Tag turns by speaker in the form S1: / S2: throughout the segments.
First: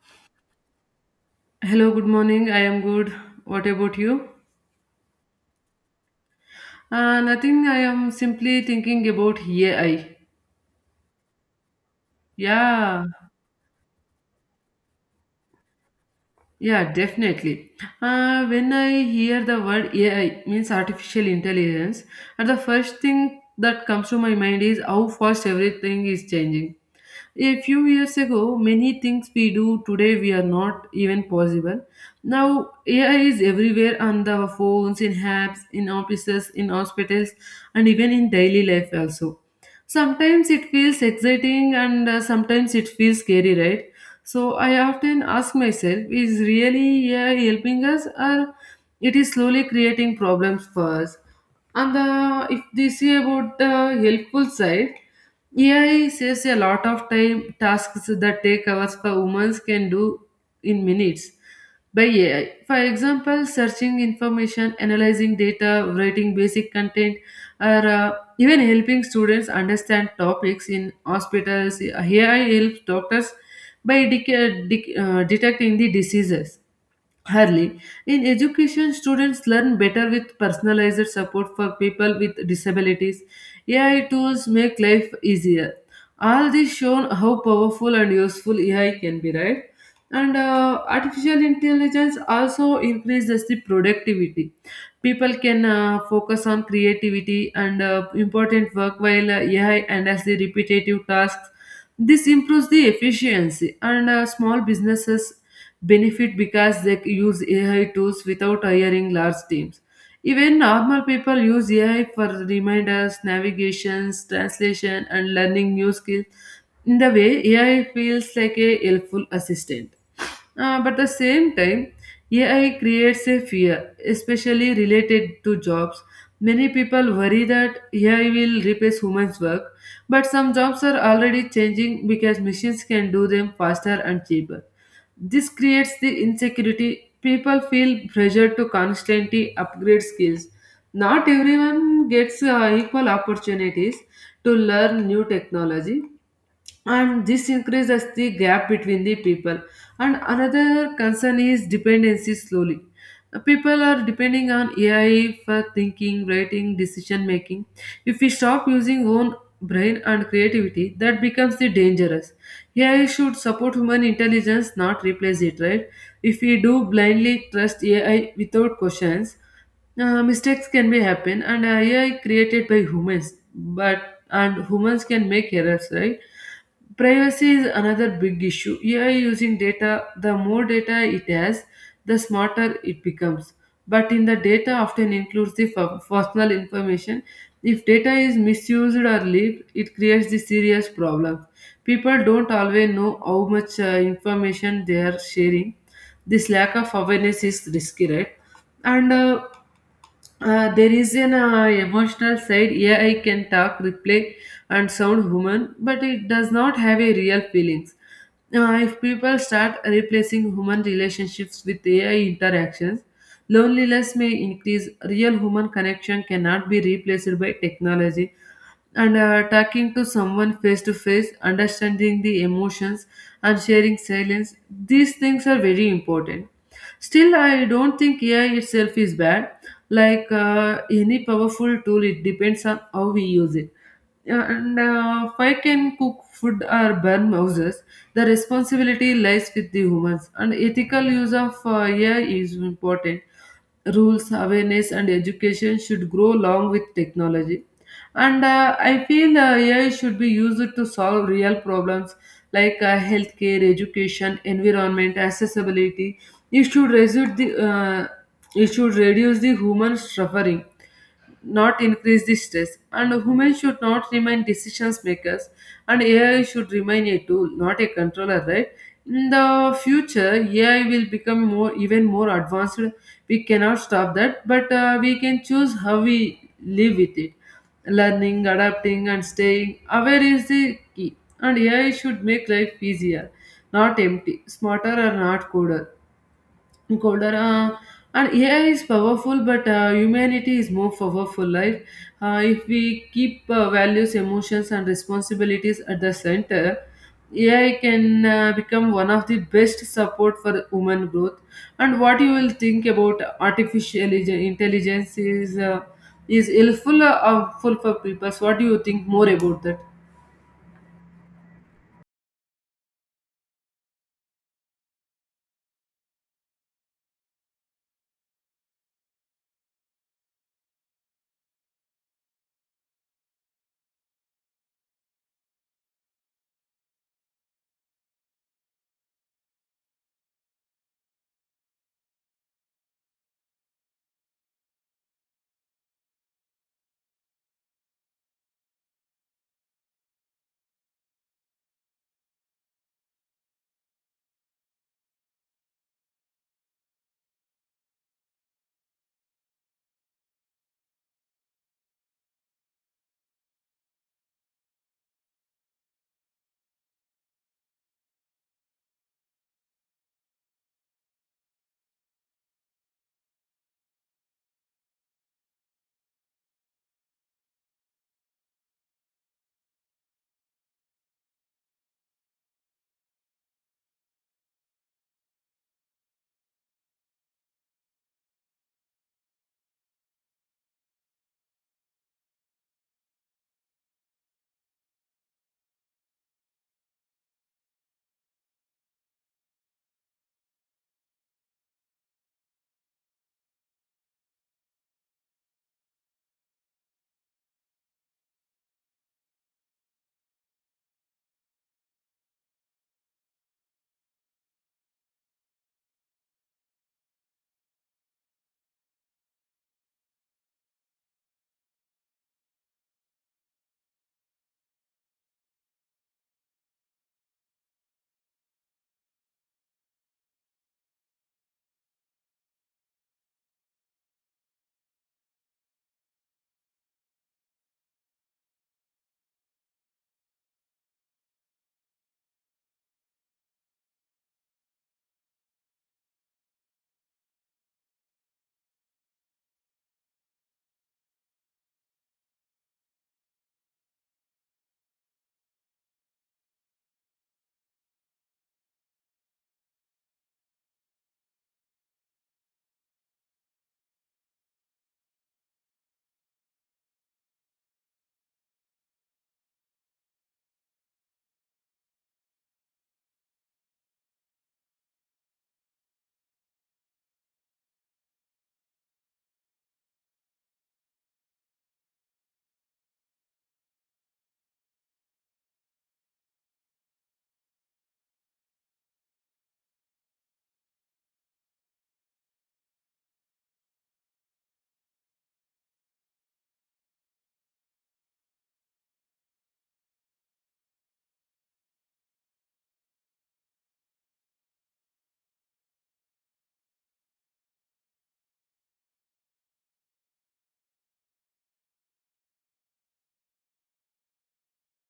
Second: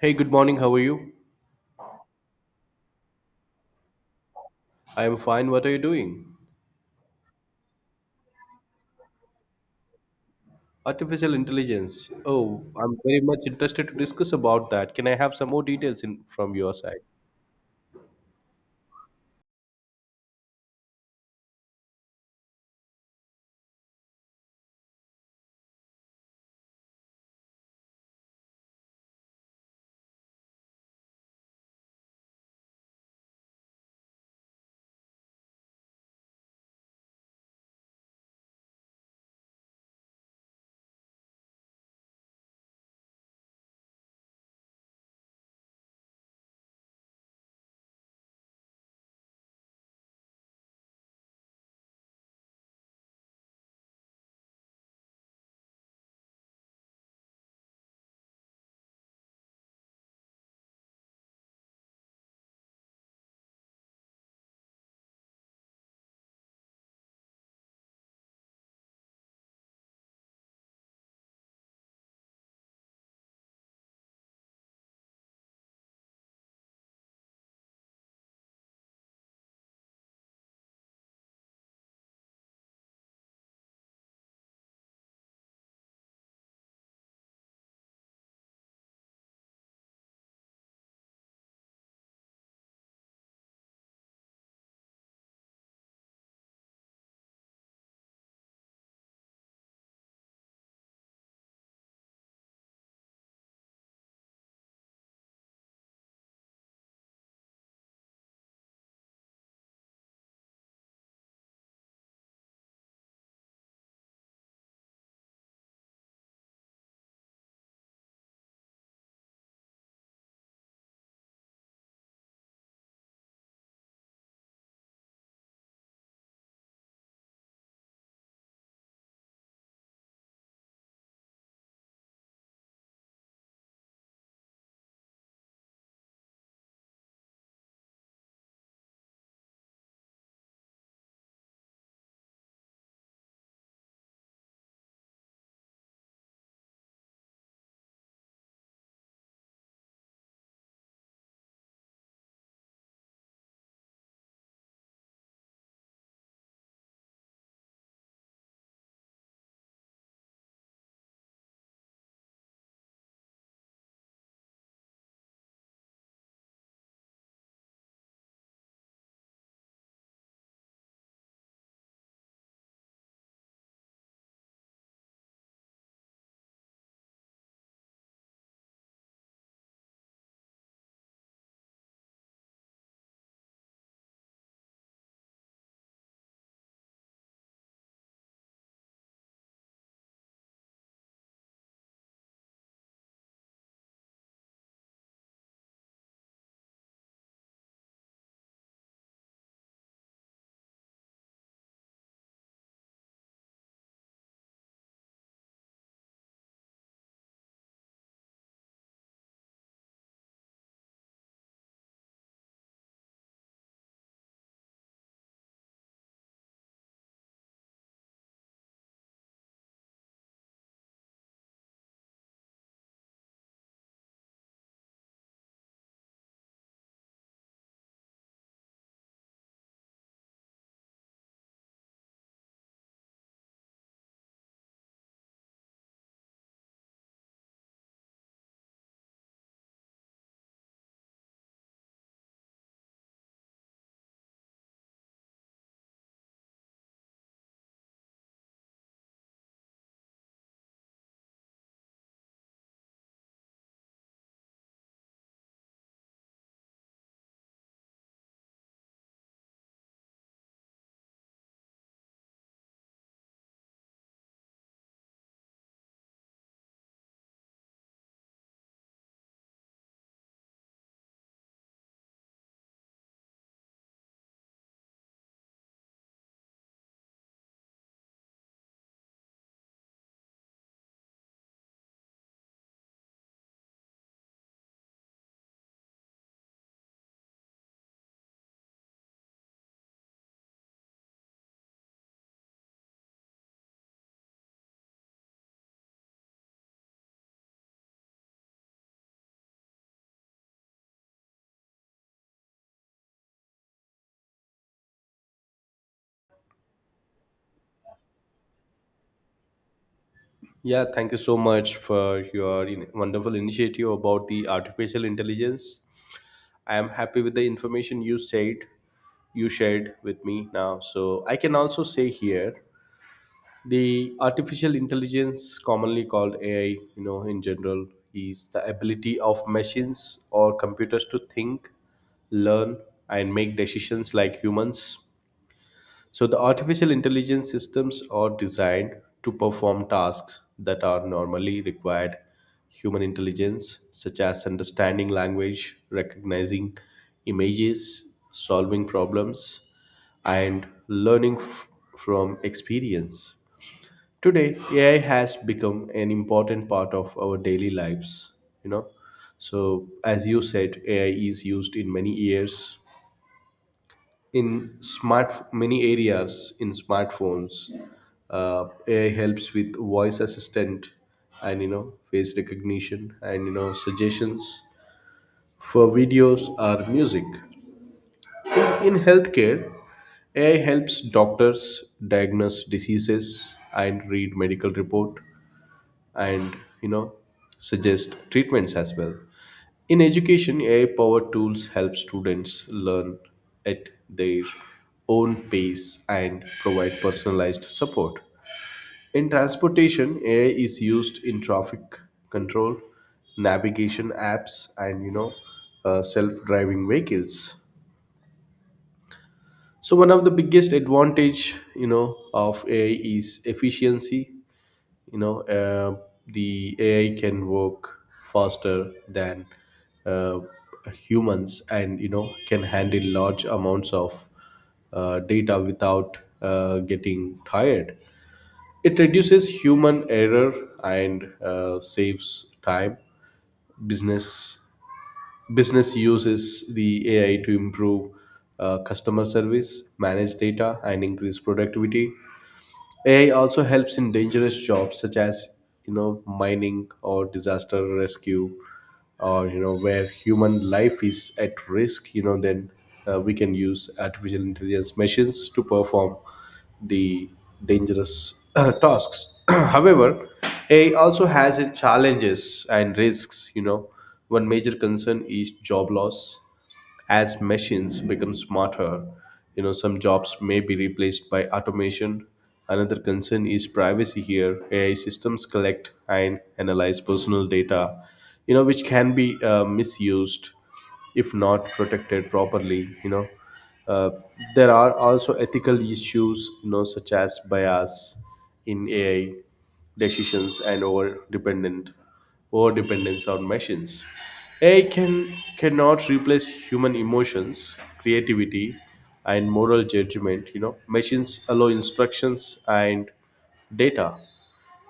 S1: Hey, good morning. How are you?
S2: Hello, good morning. I am good. What about you?
S1: I am fine. What are you doing?
S2: Nothing. I am simply thinking about AI.
S1: Artificial intelligence. Oh, I'm
S2: Yeah,
S1: very much interested to discuss about that. Can I have some more details in from your
S2: yeah,
S1: side?
S2: definitely. When I hear the word AI, means artificial intelligence, and the first thing that comes to my mind is how fast everything is changing. A few years ago, many things we do today we are not even possible. Now AI is everywhere on our phones, in apps, in offices, in hospitals, and even in daily life also. Sometimes it feels exciting and sometimes it feels scary, right? So I often ask myself, is really AI helping us or it is slowly creating problems for us? And if they say about the helpful side, AI saves a lot of time. Tasks that take hours for women can do in minutes by AI. For example, searching information, analyzing data, writing basic content, or even helping students understand topics in hospitals. AI helps doctors by detecting the diseases hardly. In education, students learn better with personalized support for people with disabilities. AI tools make life easier. All this shown how powerful and useful AI can be, right? And artificial intelligence also increases the productivity. People can focus on creativity and important work while AI handles the repetitive tasks. This improves the efficiency, and small businesses benefit because they use AI tools without hiring large teams. Even normal people use AI for reminders, navigations, translation, and learning new skills. In the way, AI feels like a helpful assistant. But at the same time, AI creates a fear, especially related to jobs. Many people worry that AI will replace humans' work, but some jobs are already changing because machines can do them faster and cheaper. This creates the insecurity. People feel pressure to constantly upgrade skills. Not everyone gets equal opportunities to learn new technology, and this increases the gap between the people. And another concern is dependency slowly. People are depending on AI for thinking, writing, decision making. If we stop using own brain and creativity, that becomes the dangerous. AI should support human intelligence, not replace it, right? If we do blindly trust AI without questions, mistakes can be happen. And AI created by humans, but and humans can make errors, right? Privacy is another big issue. AI using data, the more data it has, the smarter it becomes, but in the data often includes the personal information. If data is misused or leaked, it creates the serious problem. People don't always know how much information they are sharing. This lack of awareness is risky, right? And uh, uh, there is an uh, emotional side. AI can talk, reply, and sound human, but it does not have a real feelings. If people start replacing human relationships with AI interactions, loneliness may increase, real human connection cannot be replaced by technology. And talking to someone face to face, understanding the emotions, and sharing silence, these things are very important. Still, I don't think AI itself is bad. Like any powerful tool, it depends on how we use it. Yeah, and if I can cook food or burn houses, the responsibility lies with the humans. And ethical use of AI is important. Rules, awareness, and education should grow along with technology. And I feel AI should be used to solve real problems like healthcare, education, environment, accessibility. It should reduce the human suffering, not increase the stress. And humans should not remain decisions makers, and AI should remain a tool, not a controller, right? In the future, AI will become more even more advanced. We cannot stop that, but we can choose how we live with it. Learning, adapting, and staying aware is the key. And AI should make life easier, not empty, smarter, or not colder. And AI is powerful, but humanity is more powerful, right? Uh, if we keep values, emotions, and responsibilities at the center, AI can become one of the best support for human growth. And what you will think about intelligence is helpful, helpful for people? So what do you think more about that?
S1: Yeah, thank you so much for your wonderful initiative about the artificial intelligence. I am happy with the information you shared with me now. So I can also say here the artificial intelligence, commonly called AI, you know, in general, is the ability of machines or computers to think, learn, and make decisions like humans. So the artificial intelligence systems are designed to perform tasks that are normally required human intelligence, such as understanding language, recognizing images, solving problems, and learning from experience. Today, AI has become an important part of our daily lives, you know. So, as you said, AI is used in many areas, in smartphones. AI helps with voice assistant, and, you know, face recognition, and, you know, suggestions for videos or music. In healthcare, AI helps doctors diagnose diseases and read medical report and, you know, suggest treatments as well. In education, ai powered tools help students learn at their own pace and provide personalized support. In transportation, AI is used in traffic control, navigation apps, and, you know, self-driving vehicles. So one of the biggest advantage, you know, of AI is efficiency. You know, the AI can work faster than uh, humans, and, you know, can handle large amounts of data without getting tired. It reduces human error, and saves time. Business business uses the AI to improve customer service, manage data, and increase productivity. AI also helps in dangerous jobs, such as, you know, mining or disaster rescue, or, you know, where human life is at risk. You know, then we can use artificial intelligence machines to perform the dangerous tasks. However, AI also has its challenges and risks. You know, one major concern is job loss. As machines become smarter, you know, some jobs may be replaced by automation. Another concern is privacy here. AI systems collect and analyze personal data, you know, which can be misused if not protected properly, you know. Uh, there are also ethical issues, you know, such as bias in AI decisions, and over dependence on machines. AI cannot replace human emotions, creativity, and moral judgment. You know, machines allow instructions and data,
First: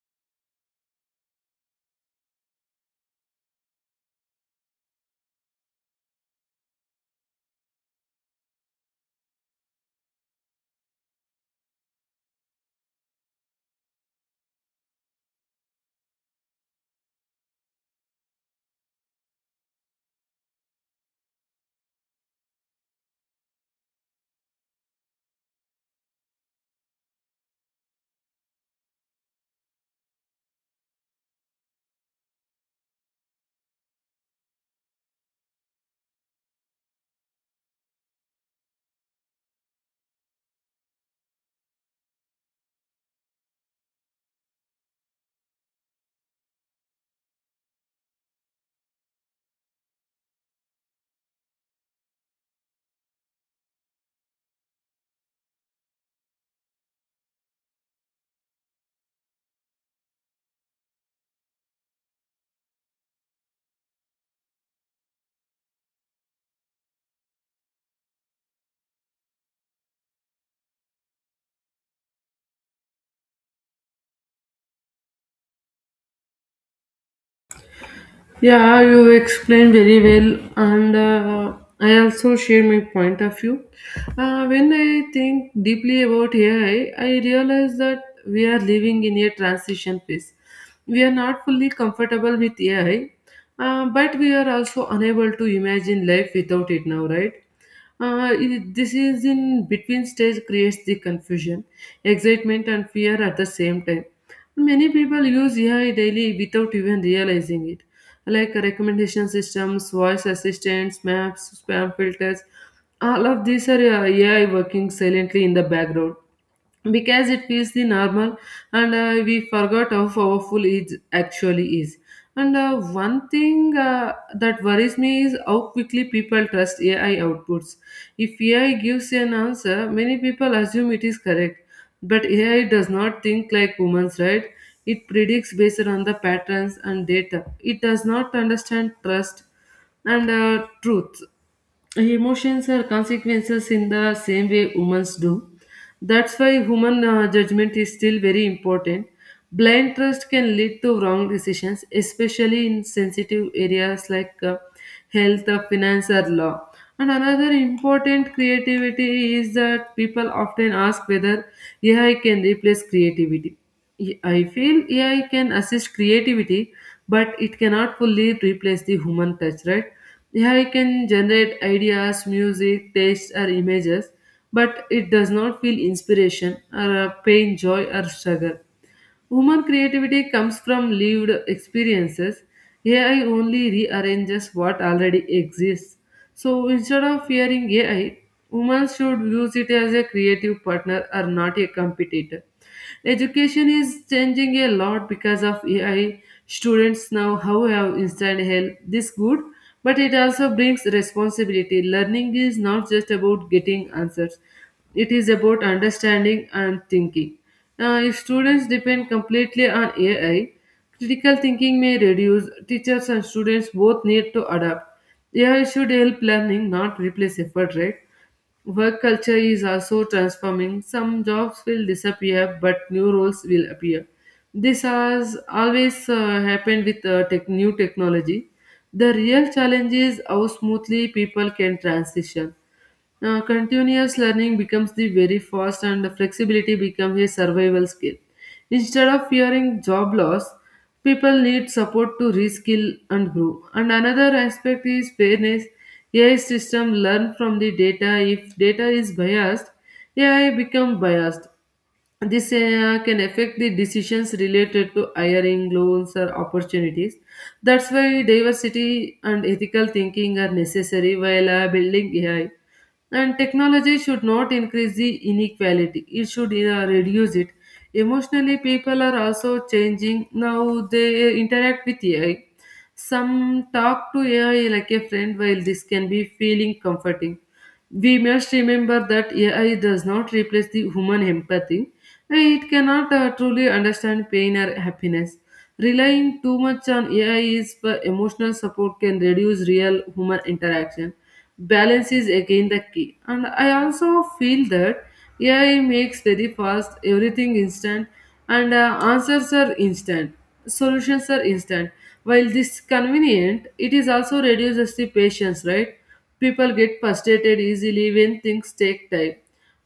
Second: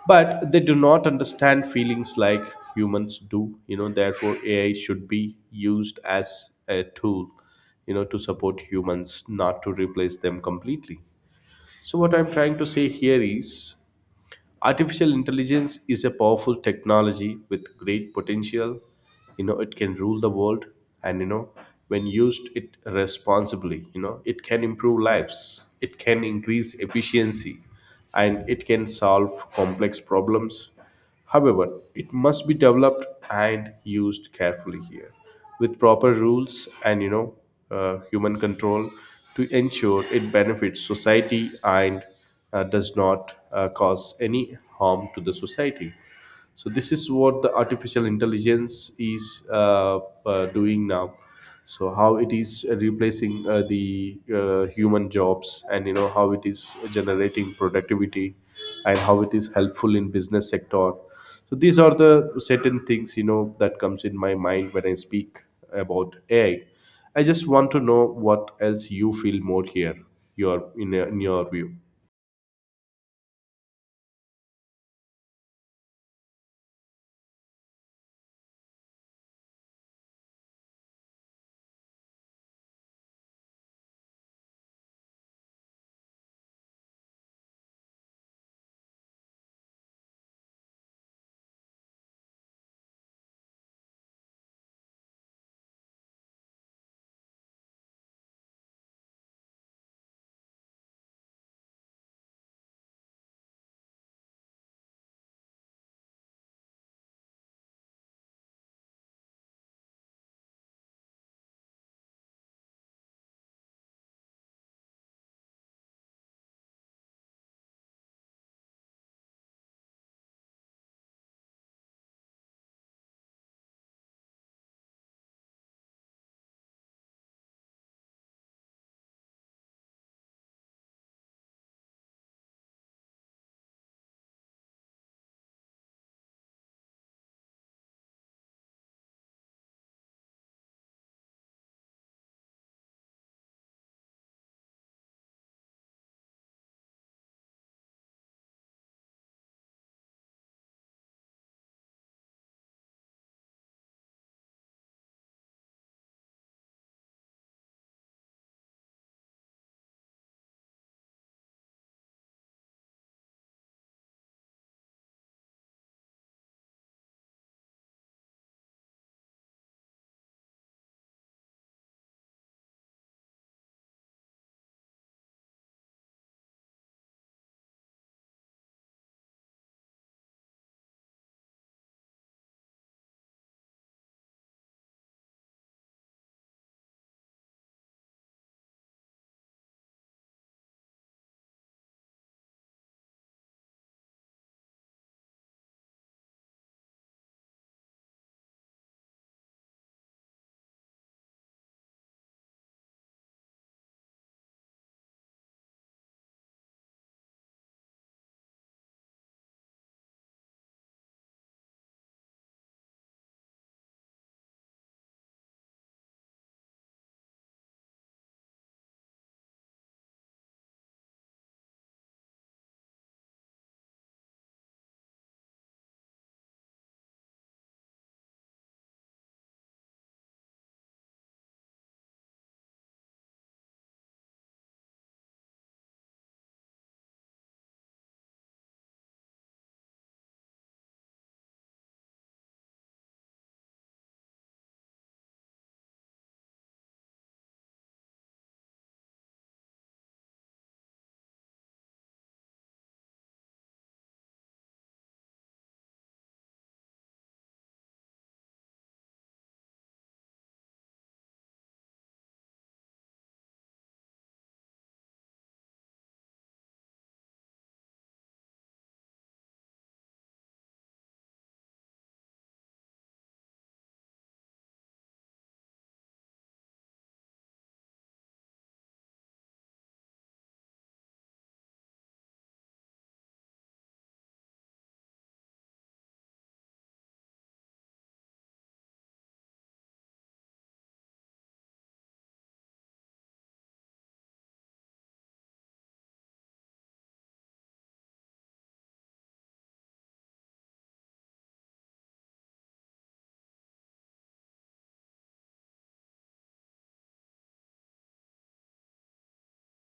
S1: but they do not understand feelings like humans do. You know, therefore, AI should be used as a tool, you know, to support humans, not to replace them completely. So what I'm trying to say here is artificial intelligence is a powerful technology with great potential. You know, it can rule the world, and, you know, when used it responsibly, you know, it can improve lives, it can increase efficiency, and it can solve complex problems. However, it must be developed and used carefully here, with proper rules and, you know, human control to ensure it benefits society and does not cause any harm to the society. So this is what the artificial intelligence is doing now. So how it is replacing the human jobs, and, you know, how it is generating productivity, and how it is helpful in business sector. So these are the certain things, you know, that comes in my mind when I speak about AI. I just want to know what else you feel more here, your in your view.
S2: Yeah, you explained very well, and I also share my point of view. When I think deeply about AI, I realize that we are living in a transition phase. We are not fully comfortable with AI, but we are also unable to imagine life without it now, right? This is in between stage creates the confusion, excitement, and fear at the same time. Many people use AI daily without even realizing it, like recommendation systems, voice assistants, maps, spam filters. All of these are AI working silently in the background because it feels the normal, and we forgot how powerful it actually is. And one thing that worries me is how quickly people trust AI outputs. If AI gives an answer, many people assume it is correct, but AI does not think like humans, right? It predicts based on the patterns and data. It does not understand trust and truth. Emotions are consequences in the same way humans do. That's why human judgment is still very important. Blind trust can lead to wrong decisions, especially in sensitive areas like health, finance, or law. And another important creativity is that people often ask whether AI can replace creativity. I feel AI can assist creativity, but it cannot fully replace the human touch, right? AI can generate ideas, music, text, or images, but it does not feel inspiration or pain, joy, or struggle. Human creativity comes from lived experiences. AI only rearranges what already exists. So instead of fearing AI, women should use it as a creative partner or not a competitor. Education is changing a lot because of AI. Students now how have instant help. This good, but it also brings responsibility. Learning is not just about getting answers. It is about understanding and thinking. If students depend completely on AI, critical thinking may reduce. Teachers and students both need to adapt. AI should help learning, not replace effort, right? Work culture is also transforming. Some jobs will disappear, but new roles will appear. This has always happened with new technology. The real challenge is how smoothly people can transition. Continuous learning becomes the very fast and the flexibility becomes a survival skill. Instead of fearing job loss, people need support to reskill and grow. And another aspect is fairness. AI system learn from the data. If data is biased, AI become biased. This can affect the decisions related to hiring, loans, or opportunities. That's why diversity and ethical thinking are necessary while building AI. And technology should not increase the inequality, it should reduce it. Emotionally, people are also changing now they interact with AI. Some talk to AI like a friend, while this can be feeling comforting, we must remember that AI does not replace the human empathy. It cannot truly understand pain or happiness. Relying too much on AI is for emotional support can reduce real human interaction. Balance is again the key. And I also feel that AI makes very fast, everything instant, and answers are instant, solutions are instant. While this convenient, it is also reduces the patience, right? People get frustrated easily when things take time.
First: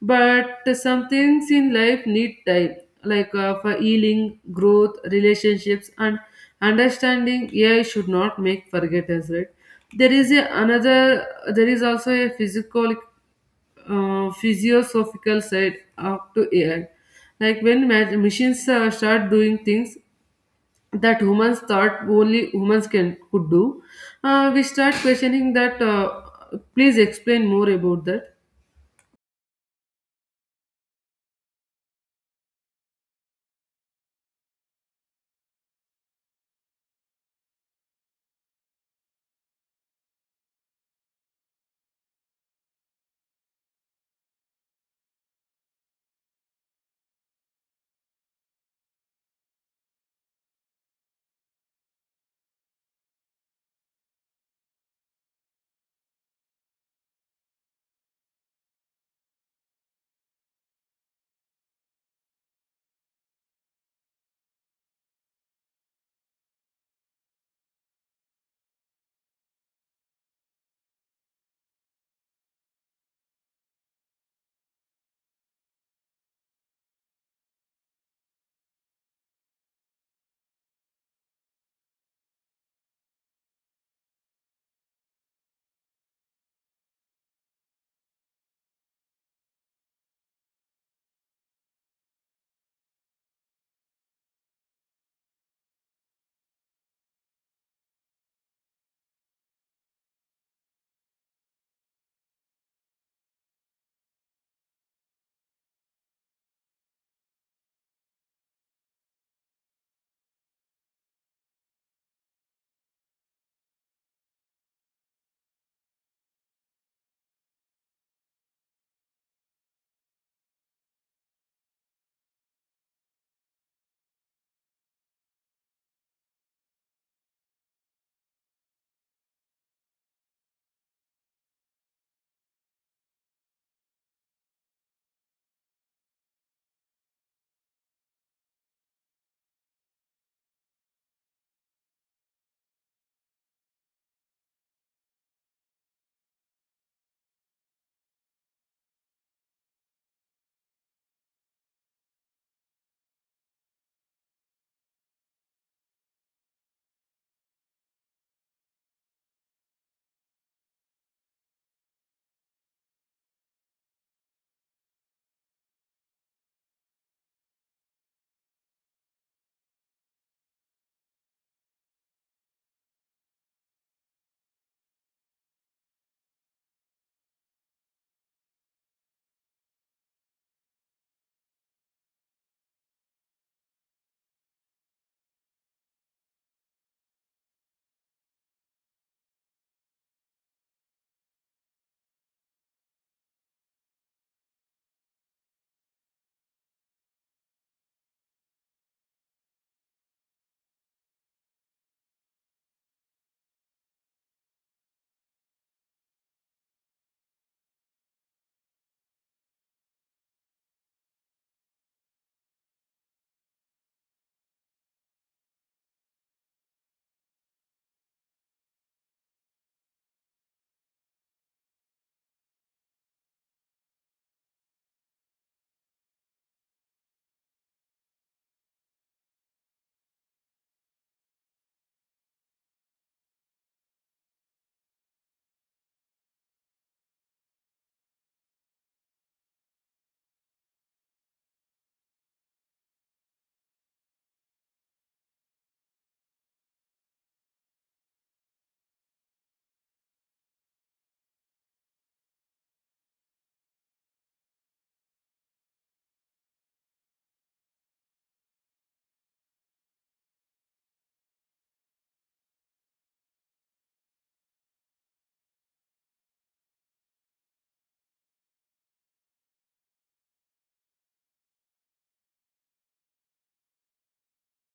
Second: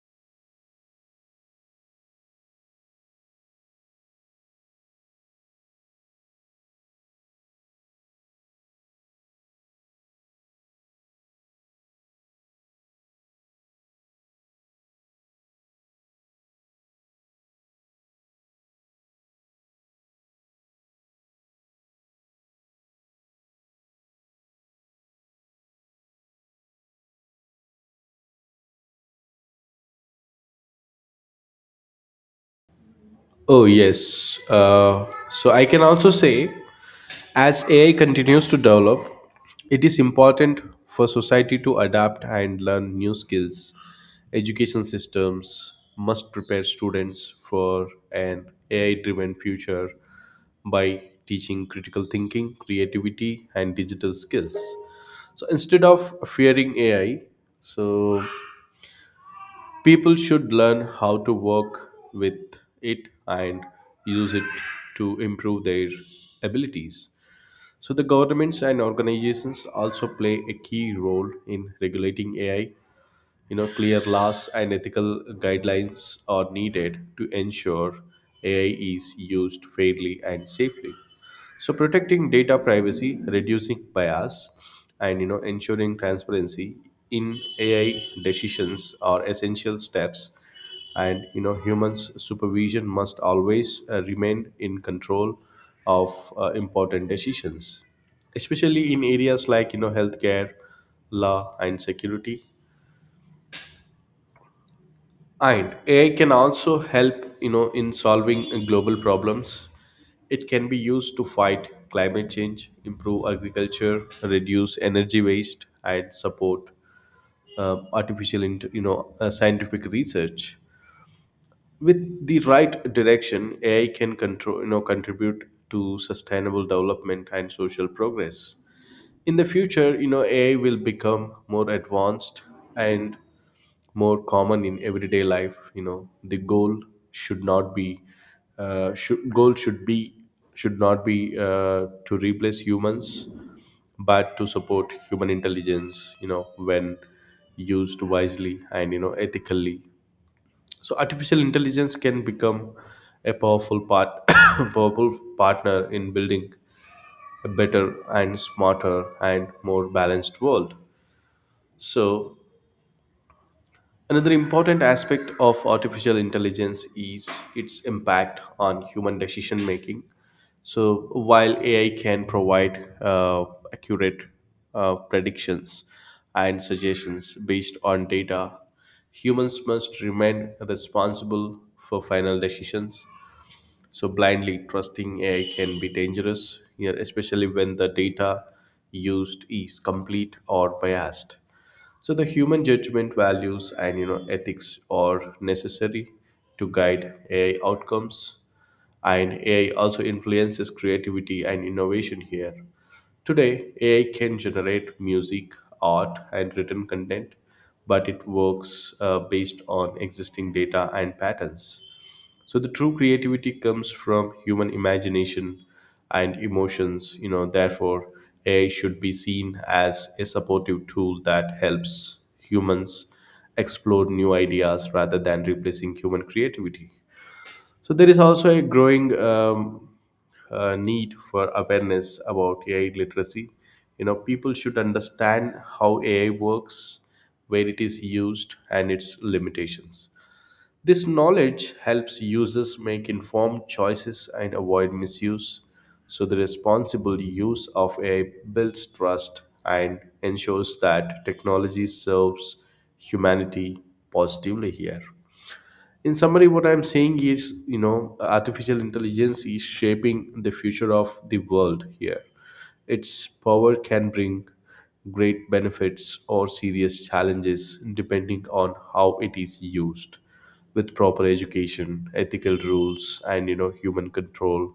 S2: But some things in life need time, like for healing, growth, relationships, and understanding. AI should not make forget us, right? There is a another. There is also a physical, physiosophical side up to AI. Like when machines start doing things, that humans thought only humans can could do, we start questioning that. Please explain more about that.
S1: Oh, yes. Uh, so I can also say, as AI continues to develop, it is important for society to adapt and learn new skills. Education systems must prepare students for an AI driven future by teaching critical thinking, creativity, and digital skills. So instead of fearing AI, so people should learn how to work with it and use it to improve their abilities. So the governments and organizations also play a key role in regulating AI. You know, clear laws and ethical guidelines are needed to ensure AI is used fairly and safely. So protecting data privacy, reducing bias, and, you know, ensuring transparency in AI decisions are essential steps. And, you know, humans supervision must always remain in control of important decisions, especially in areas like, you know, healthcare, law, and security. And AI can also help, you know, in solving global problems. It can be used to fight climate change, improve agriculture, reduce energy waste, and support you know, scientific research. With the right direction, AI can control, you know, contribute to sustainable development and social progress. In the future, you know, AI will become more advanced and more common in everyday life. You know, the goal should not be, should goal should be should not be to replace humans, but to support human intelligence. You know, when used wisely and, you know, ethically, so artificial intelligence can become a powerful part powerful partner in building a better and smarter and more balanced world. So another important aspect of artificial intelligence is its impact on human decision making. So, while AI can provide accurate predictions and suggestions based on data, humans must remain responsible for final decisions. So, blindly trusting AI can be dangerous, you especially when the data used is complete or biased. So the human judgment, values, and, you know, ethics are necessary to guide AI outcomes. And AI also influences creativity and innovation here. Today, AI can generate music, art, and written content, but it works based on existing data and patterns. So the true creativity comes from human imagination and emotions. You know, therefore, AI should be seen as a supportive tool that helps humans explore new ideas rather than replacing human creativity. So there is also a growing need for awareness about AI literacy. You know, people should understand how AI works, where it is used, and its limitations. This knowledge helps users make informed choices and avoid misuse. So the responsible use of AI builds trust and ensures that technology serves humanity positively here. In summary, what I'm saying is, you know, artificial intelligence is shaping the future of the world here. Its power can bring great benefits or serious challenges depending on how it is used. With proper education, ethical rules, and, you know, human control,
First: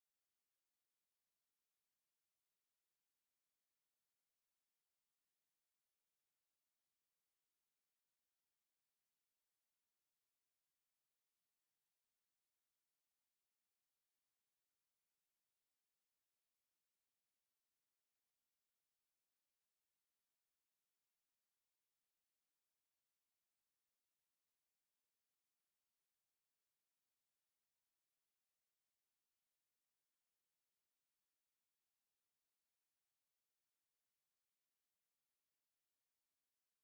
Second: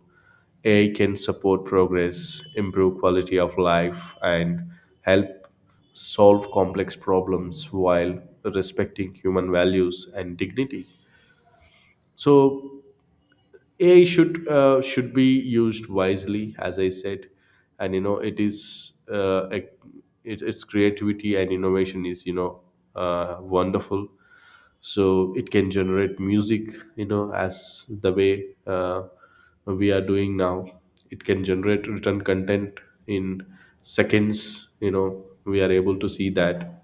S1: AI can support progress, improve quality of life, and help solve complex problems while respecting human values and dignity. So AI should be used wisely, as I said. And, you know, it is its creativity and innovation is, you know, wonderful. So it can generate music, you know, as the way we are doing now. It can generate written content in seconds. You know, we are able to see that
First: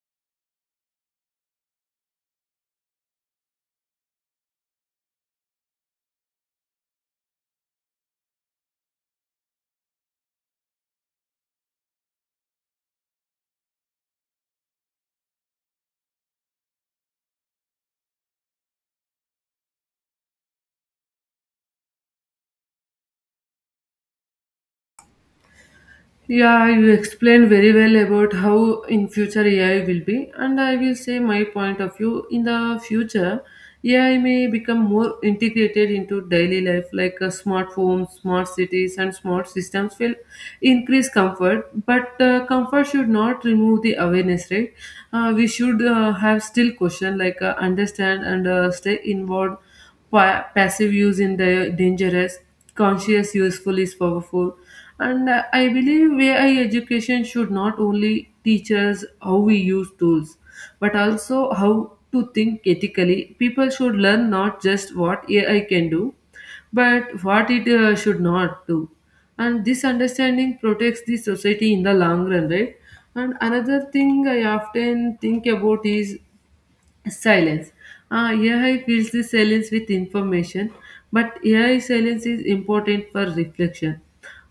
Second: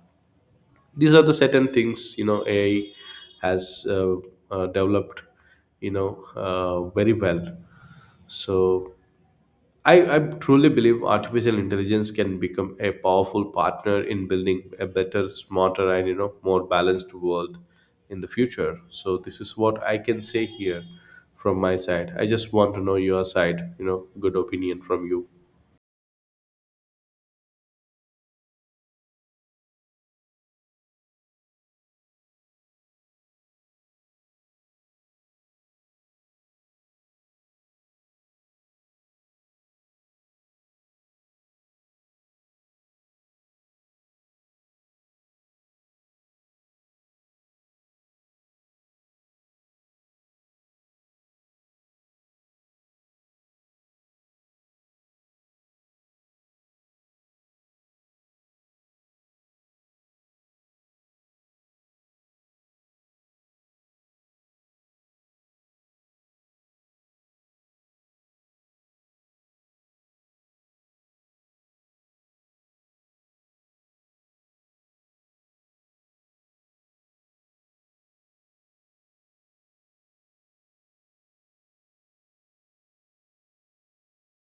S1: these are the certain things, you know, AI has developed, you know, very well. So I truly believe artificial intelligence can become a powerful partner in building a better, smarter, and, you know, more balanced world in the future. So this is what I can say here from my side. I just want to know your side. You know, good opinion from you.
S2: Yeah, you explained very well about how in future AI will be, and I will say my point of view. In the future, AI may become more integrated into daily life, like smart homes, smart cities, and smart systems will increase comfort. But comfort should not remove the awareness, right? We should have still question like understand and stay involved. Passive use in the dangerous, conscious useful is powerful, and I believe AI education should not only teach us how we use tools, but also how to think ethically. People should learn not just what AI can do, but what it should not do. And this understanding protects the society in the long run, right? And another thing I often think about is silence. AI fills the silence with information, but AI silence is important for reflection.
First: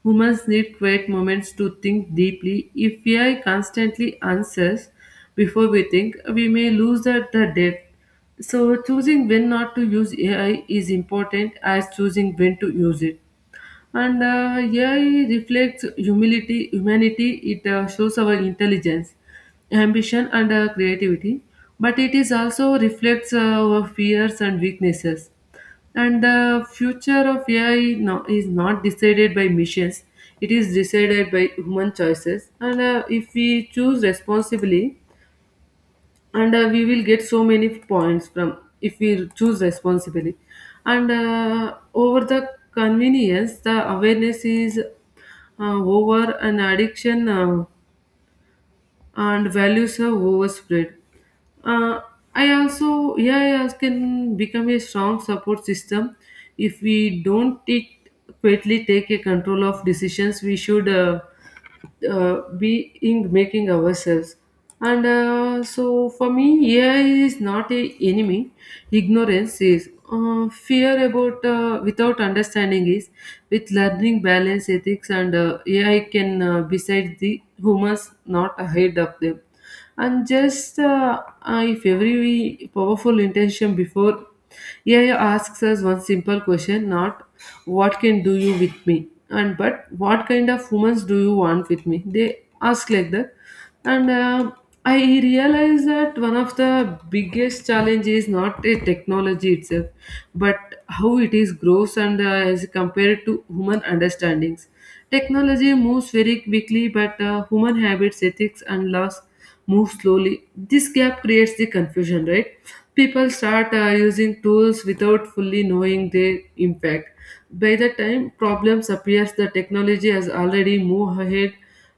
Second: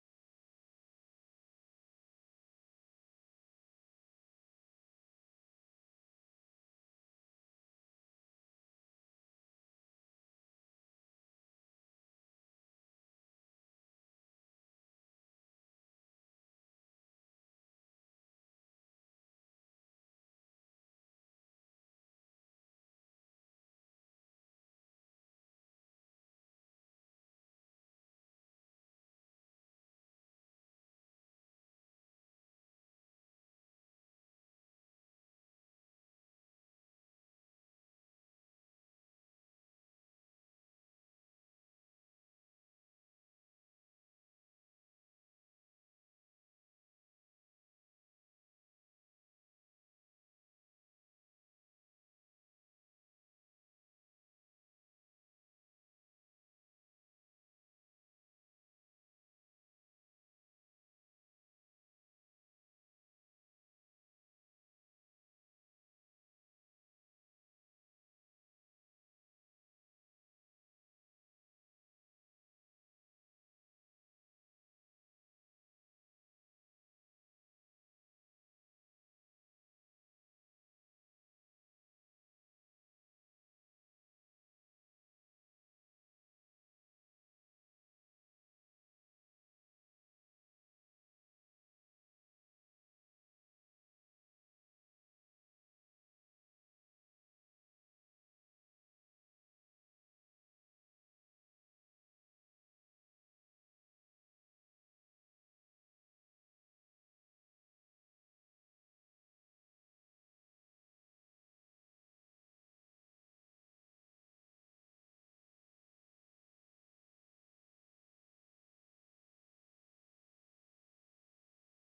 S2: Humans need quiet moments to think deeply. If AI constantly answers before we think, we may lose the depth. So, choosing when not to use AI is important as choosing when to use it and AI reflects humility, humanity. It shows our intelligence, ambition, and creativity. But it is also reflects our fears and weaknesses. And the future of AI no, is not decided by missions. It is decided by human choices. And If we choose responsibly, and we will get so many points from if we choose responsibly and over the convenience the awareness is over an addiction and values are overspread uh, I also yeah, I can become a strong support system if we don't it quietly take a control of decisions we should being making ourselves and so for me ai is not a enemy ignorance is fear about without understanding is with learning balance ethics and ai can beside the humans not ahead of them and just if every powerful intention before AI asks us one simple question, not what can do you with me, and but what kind of humans do you want with me? They ask like that, and I realize that one of the biggest challenge is not a technology itself, but how it is grows and is compared to human understandings. Technology moves very quickly, but human habits, ethics, and laws move slowly. This gap creates the confusion, right? People start using tools without fully knowing their impact. By the time problems appears, the technology has already moved ahead,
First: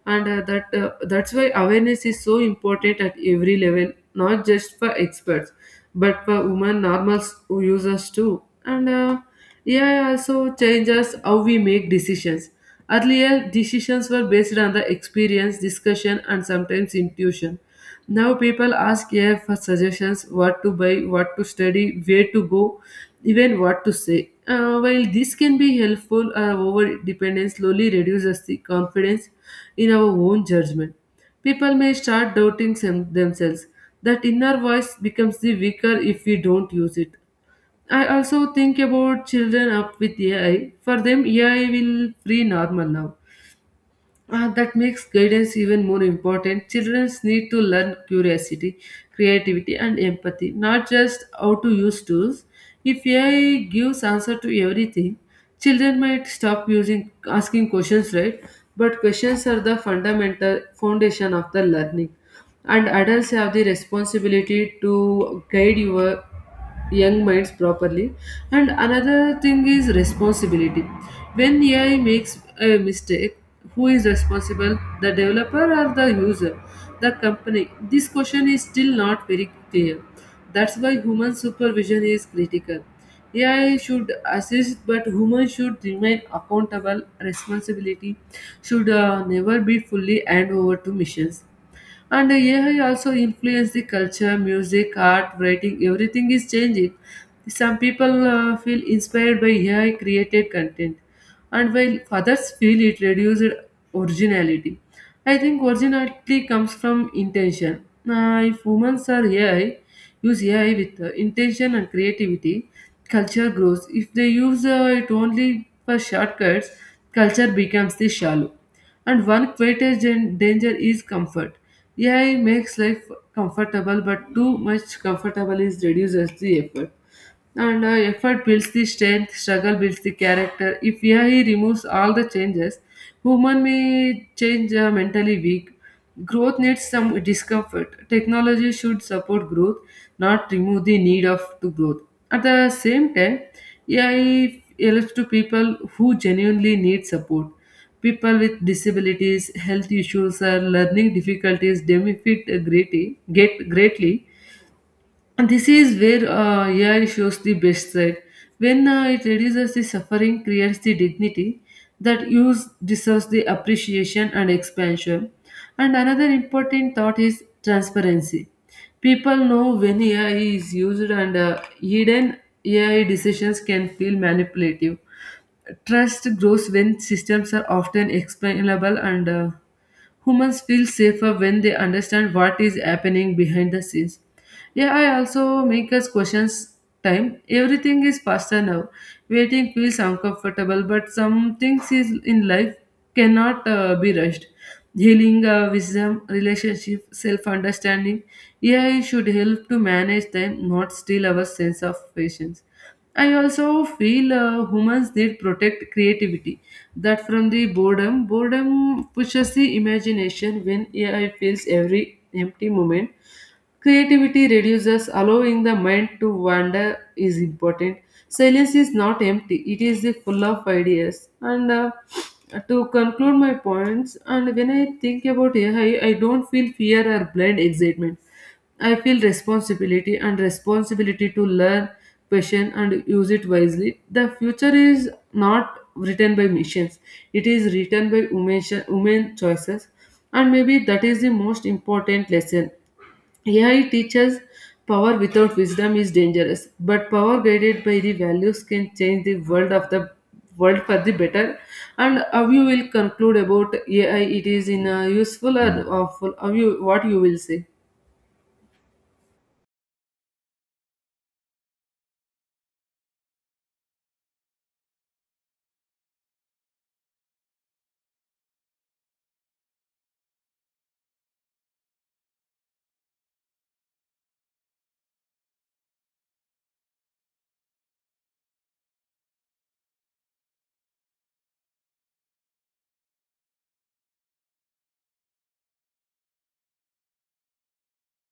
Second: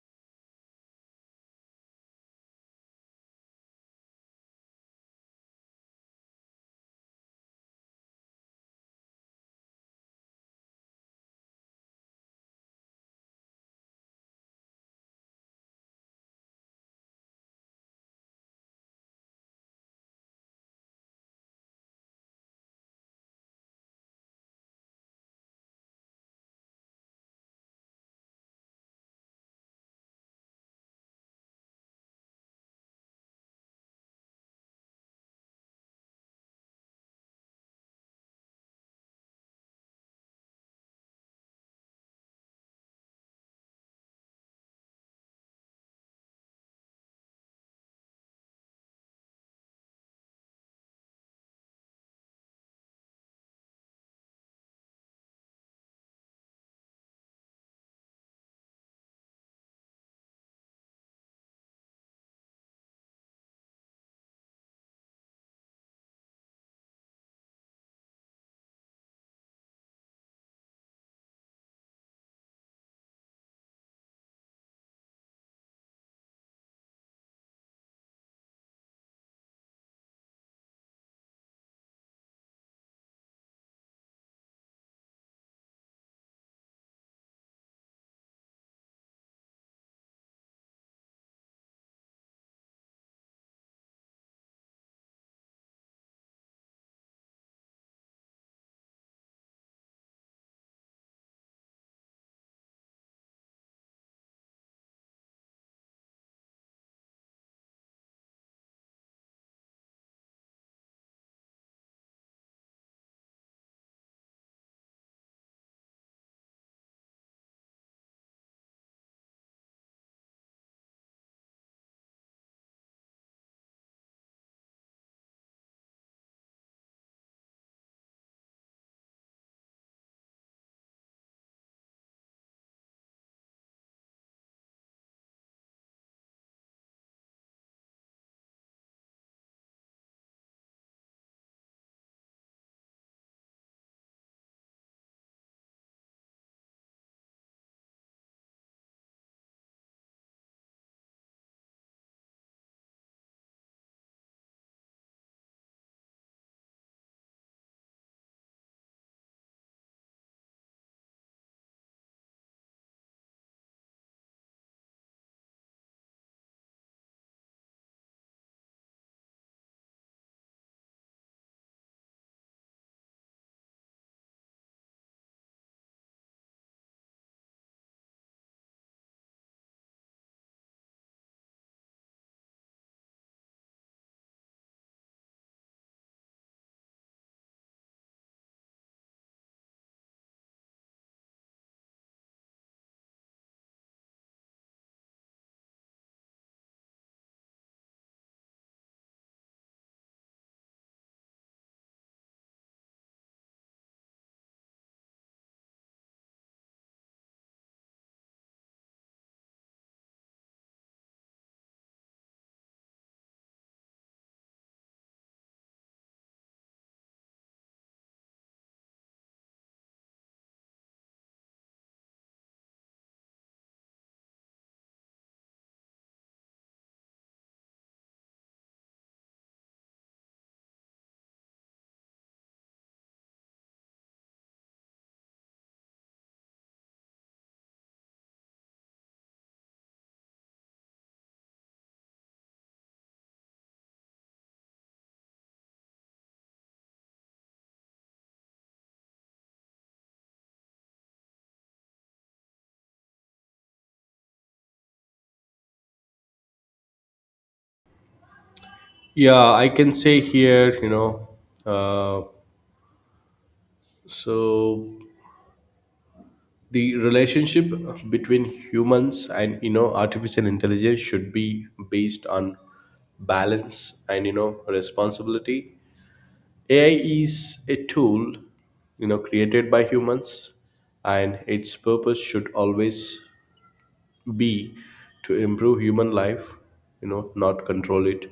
S2: and that's why awareness is so important at every level, not just for experts, but for women normal users too. And AI also changes how we make decisions. Earlier, decisions were based on the experience, discussion, and sometimes intuition. Now, people ask AI for suggestions what to buy, what to study, where to go, even what to say. While this can be helpful, our over dependence slowly reduces the confidence in our own judgment. People may start doubting themselves. That inner voice becomes the weaker if we don't use it. I also think about children up with AI. For them, AI will free normal now. That makes guidance even more important. Children need to learn curiosity, creativity, and empathy, not just how to use tools. If AI gives answer to everything, children might stop using asking questions, right? But questions are the fundamental foundation of the learning, and adults have the responsibility to guide your young minds properly. And another thing is responsibility. When ai makes a mistake, who is responsible, the developer or the user, the company? This question is still not very clear. That's why human supervision is critical. Ai should assist but human should remain accountable responsibility should never be fully hand over to machines. And the AI also influences the culture, music, art, writing, everything is changing. Some people feel inspired by AI created content, and while others feel it reduces originality. I think originality comes from intention. Now, if humans are AI, use AI with intention and creativity, culture grows. If they use it only for shortcuts, culture becomes the shallow. And one greatest danger is comfort. AI makes life comfortable, but too much comfortable is reduces the effort. And Effort builds the strength, struggle builds the character. If AI removes all the changes, human may change mentally weak. Growth needs some discomfort. Technology should support growth, not remove the need of to growth. At the same time, AI helps to people who genuinely need support. People with disabilities, health issues, or learning difficulties benefit greatly, get greatly, and this is where AI shows the best side. When it reduces the suffering, creates the dignity that use deserves the appreciation and expansion. And another important thought is transparency. People know when AI is used, and hidden AI decisions can feel manipulative. Trust grows when systems are often explainable and humans feel safer when they understand what is happening behind the scenes. AI also makes us question time. Everything is faster now. Waiting feels uncomfortable, but some things is in life cannot be rushed. Healing, wisdom, relationship, self understanding. AI should help to manage time, not steal our sense of patience. I also feel humans need protect creativity that from the boredom. Boredom pushes the imagination when ai fills every empty moment. Creativity reduces, allowing the mind to wander is important. Silence is not empty, it is the full of ideas. And To conclude my points, and when I think about AI, I don't feel fear or blind excitement. I feel responsibility and responsibility to learn, passion, and use it wisely. The future is not written by machines, it is written by women, women choices. And maybe that is the most important lesson. AI teaches power without wisdom is dangerous, but power guided by the values can change the world of the world for the better. And how you will conclude about AI? It is in a useful or awful. How you what you will say?
S1: Yeah, I can say here. You know, uh, so the relationship between humans and, you know, artificial intelligence should be based on balance and, you know, responsibility. AI is a tool, you know, created by humans, and its purpose should always be to improve human life, you know, not control it.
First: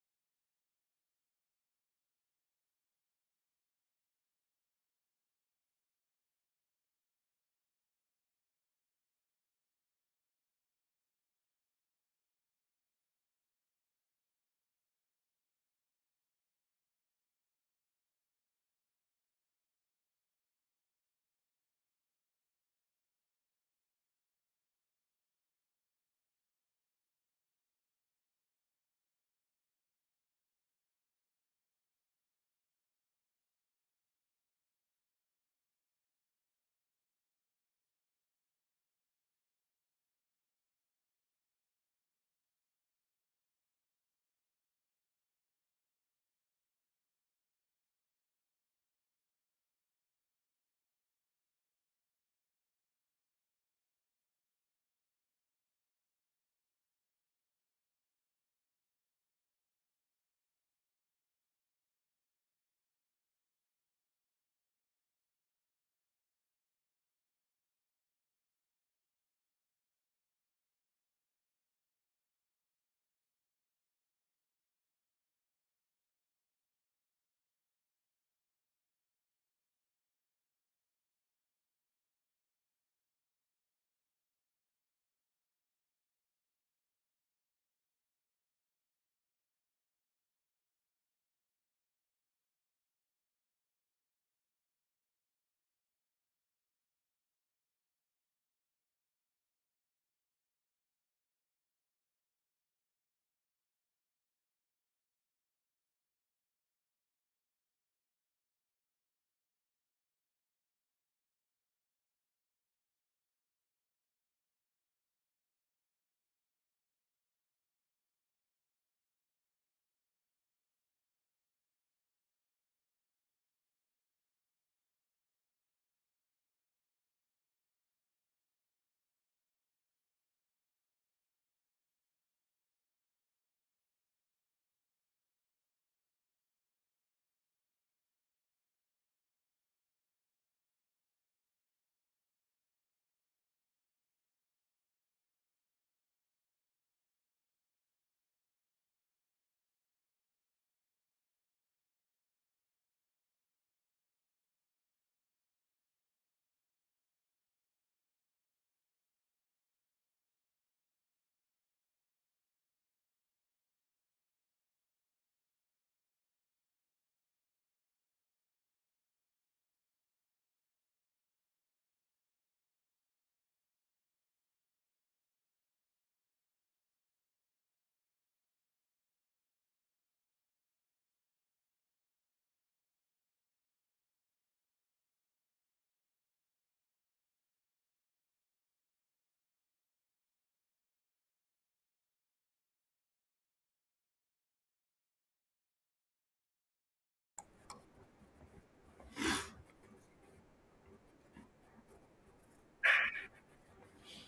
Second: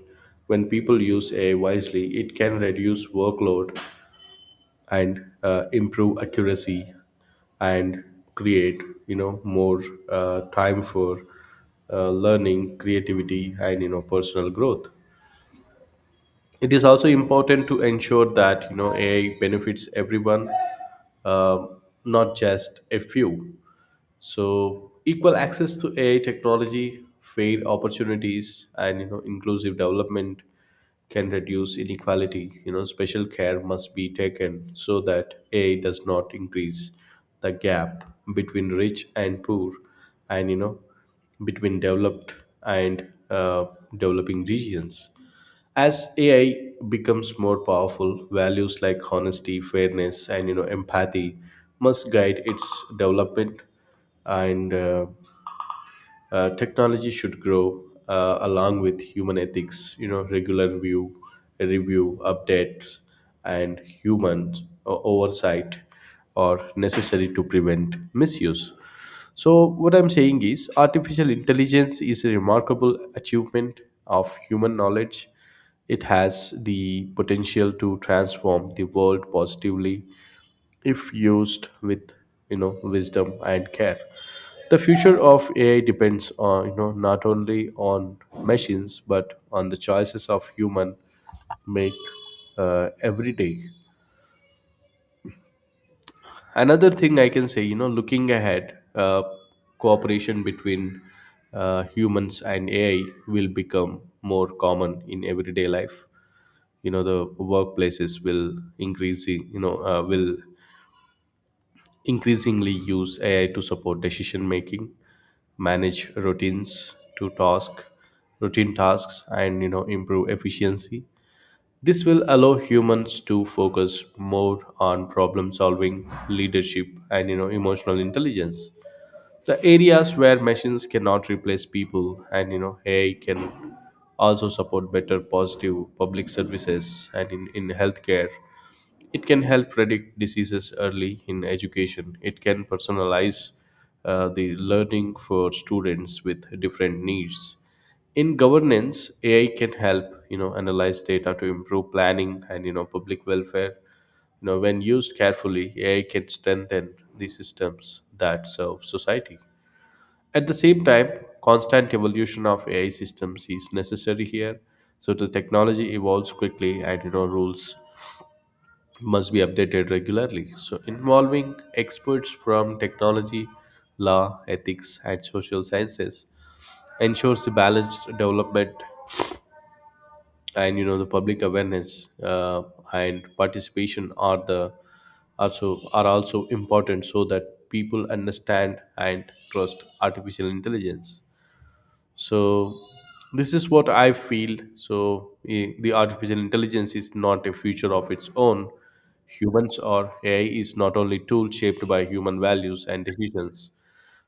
S1: When people use AI wisely, it can reduce workload, and improve accuracy, and create, you know, more time for learning, creativity, and, you know, personal growth. It is also important to ensure that, you know, AI benefits everyone, uh, not just a few. So equal access to AI technology, fair opportunities, and, you know, inclusive development can reduce inequality. You know, special care must be taken so that AI does not increase the gap between rich and poor, and, you know, between developed and developing regions. As AI becomes more powerful, values like honesty, fairness, and, you know, empathy must guide its development. And technology should grow along with human ethics. You know, regular view review, updates, and human oversight are necessary to prevent misuse. So what I'm saying is artificial intelligence is a remarkable achievement of human knowledge. It has the potential to transform the world positively if used with, you know, wisdom and care. The future of AI depends on, you know, not only on machines but on the choices of human make every day. Another thing I can say, you know, looking ahead, cooperation between humans and AI will become more common in everyday life. You know, the workplaces will increase. You know will increasingly use AI to support decision making, manage routine tasks, and, you know, improve efficiency. This will allow humans to focus more on problem solving, leadership, and, you know, emotional intelligence, the areas where machines cannot replace people. And, you know, AI can also support better positive public services. And in healthcare, it can help predict diseases early. In education, it can personalize the learning for students with different needs. In governance, AI can help, you know, analyze data to improve planning and, you know, public welfare. You know, when used carefully, AI can strengthen the systems that serve society. At the same time, constant evolution of AI systems is necessary here. So the technology evolves quickly, and, you know, rules must be updated regularly. So involving experts from technology, law, ethics, and social sciences ensures the balanced development. And, you know, the public awareness and participation are the also are also important so that people understand and trust artificial intelligence. So this is what I feel. So the artificial intelligence is not a future of its own. Humans or AI is not only tool shaped by human values and decisions.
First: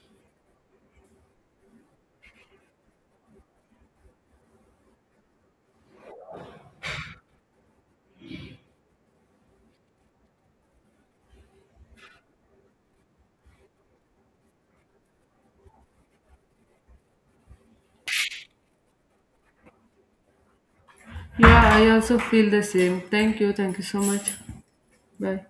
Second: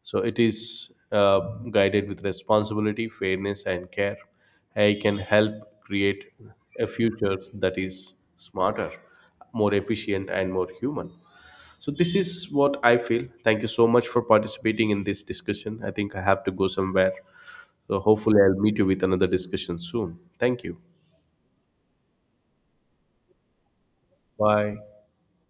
S1: So it is, guided with responsibility, fairness, and care, AI can help create a future that is smarter, more efficient, and more human. So this is what I feel. Thank you so much for participating in this discussion. I think I have to go somewhere, so hopefully I'll meet you with another discussion soon. Thank you.
S2: Yeah, I also feel the same. Thank you. Thank you so much.
S1: Bye.
S2: Bye.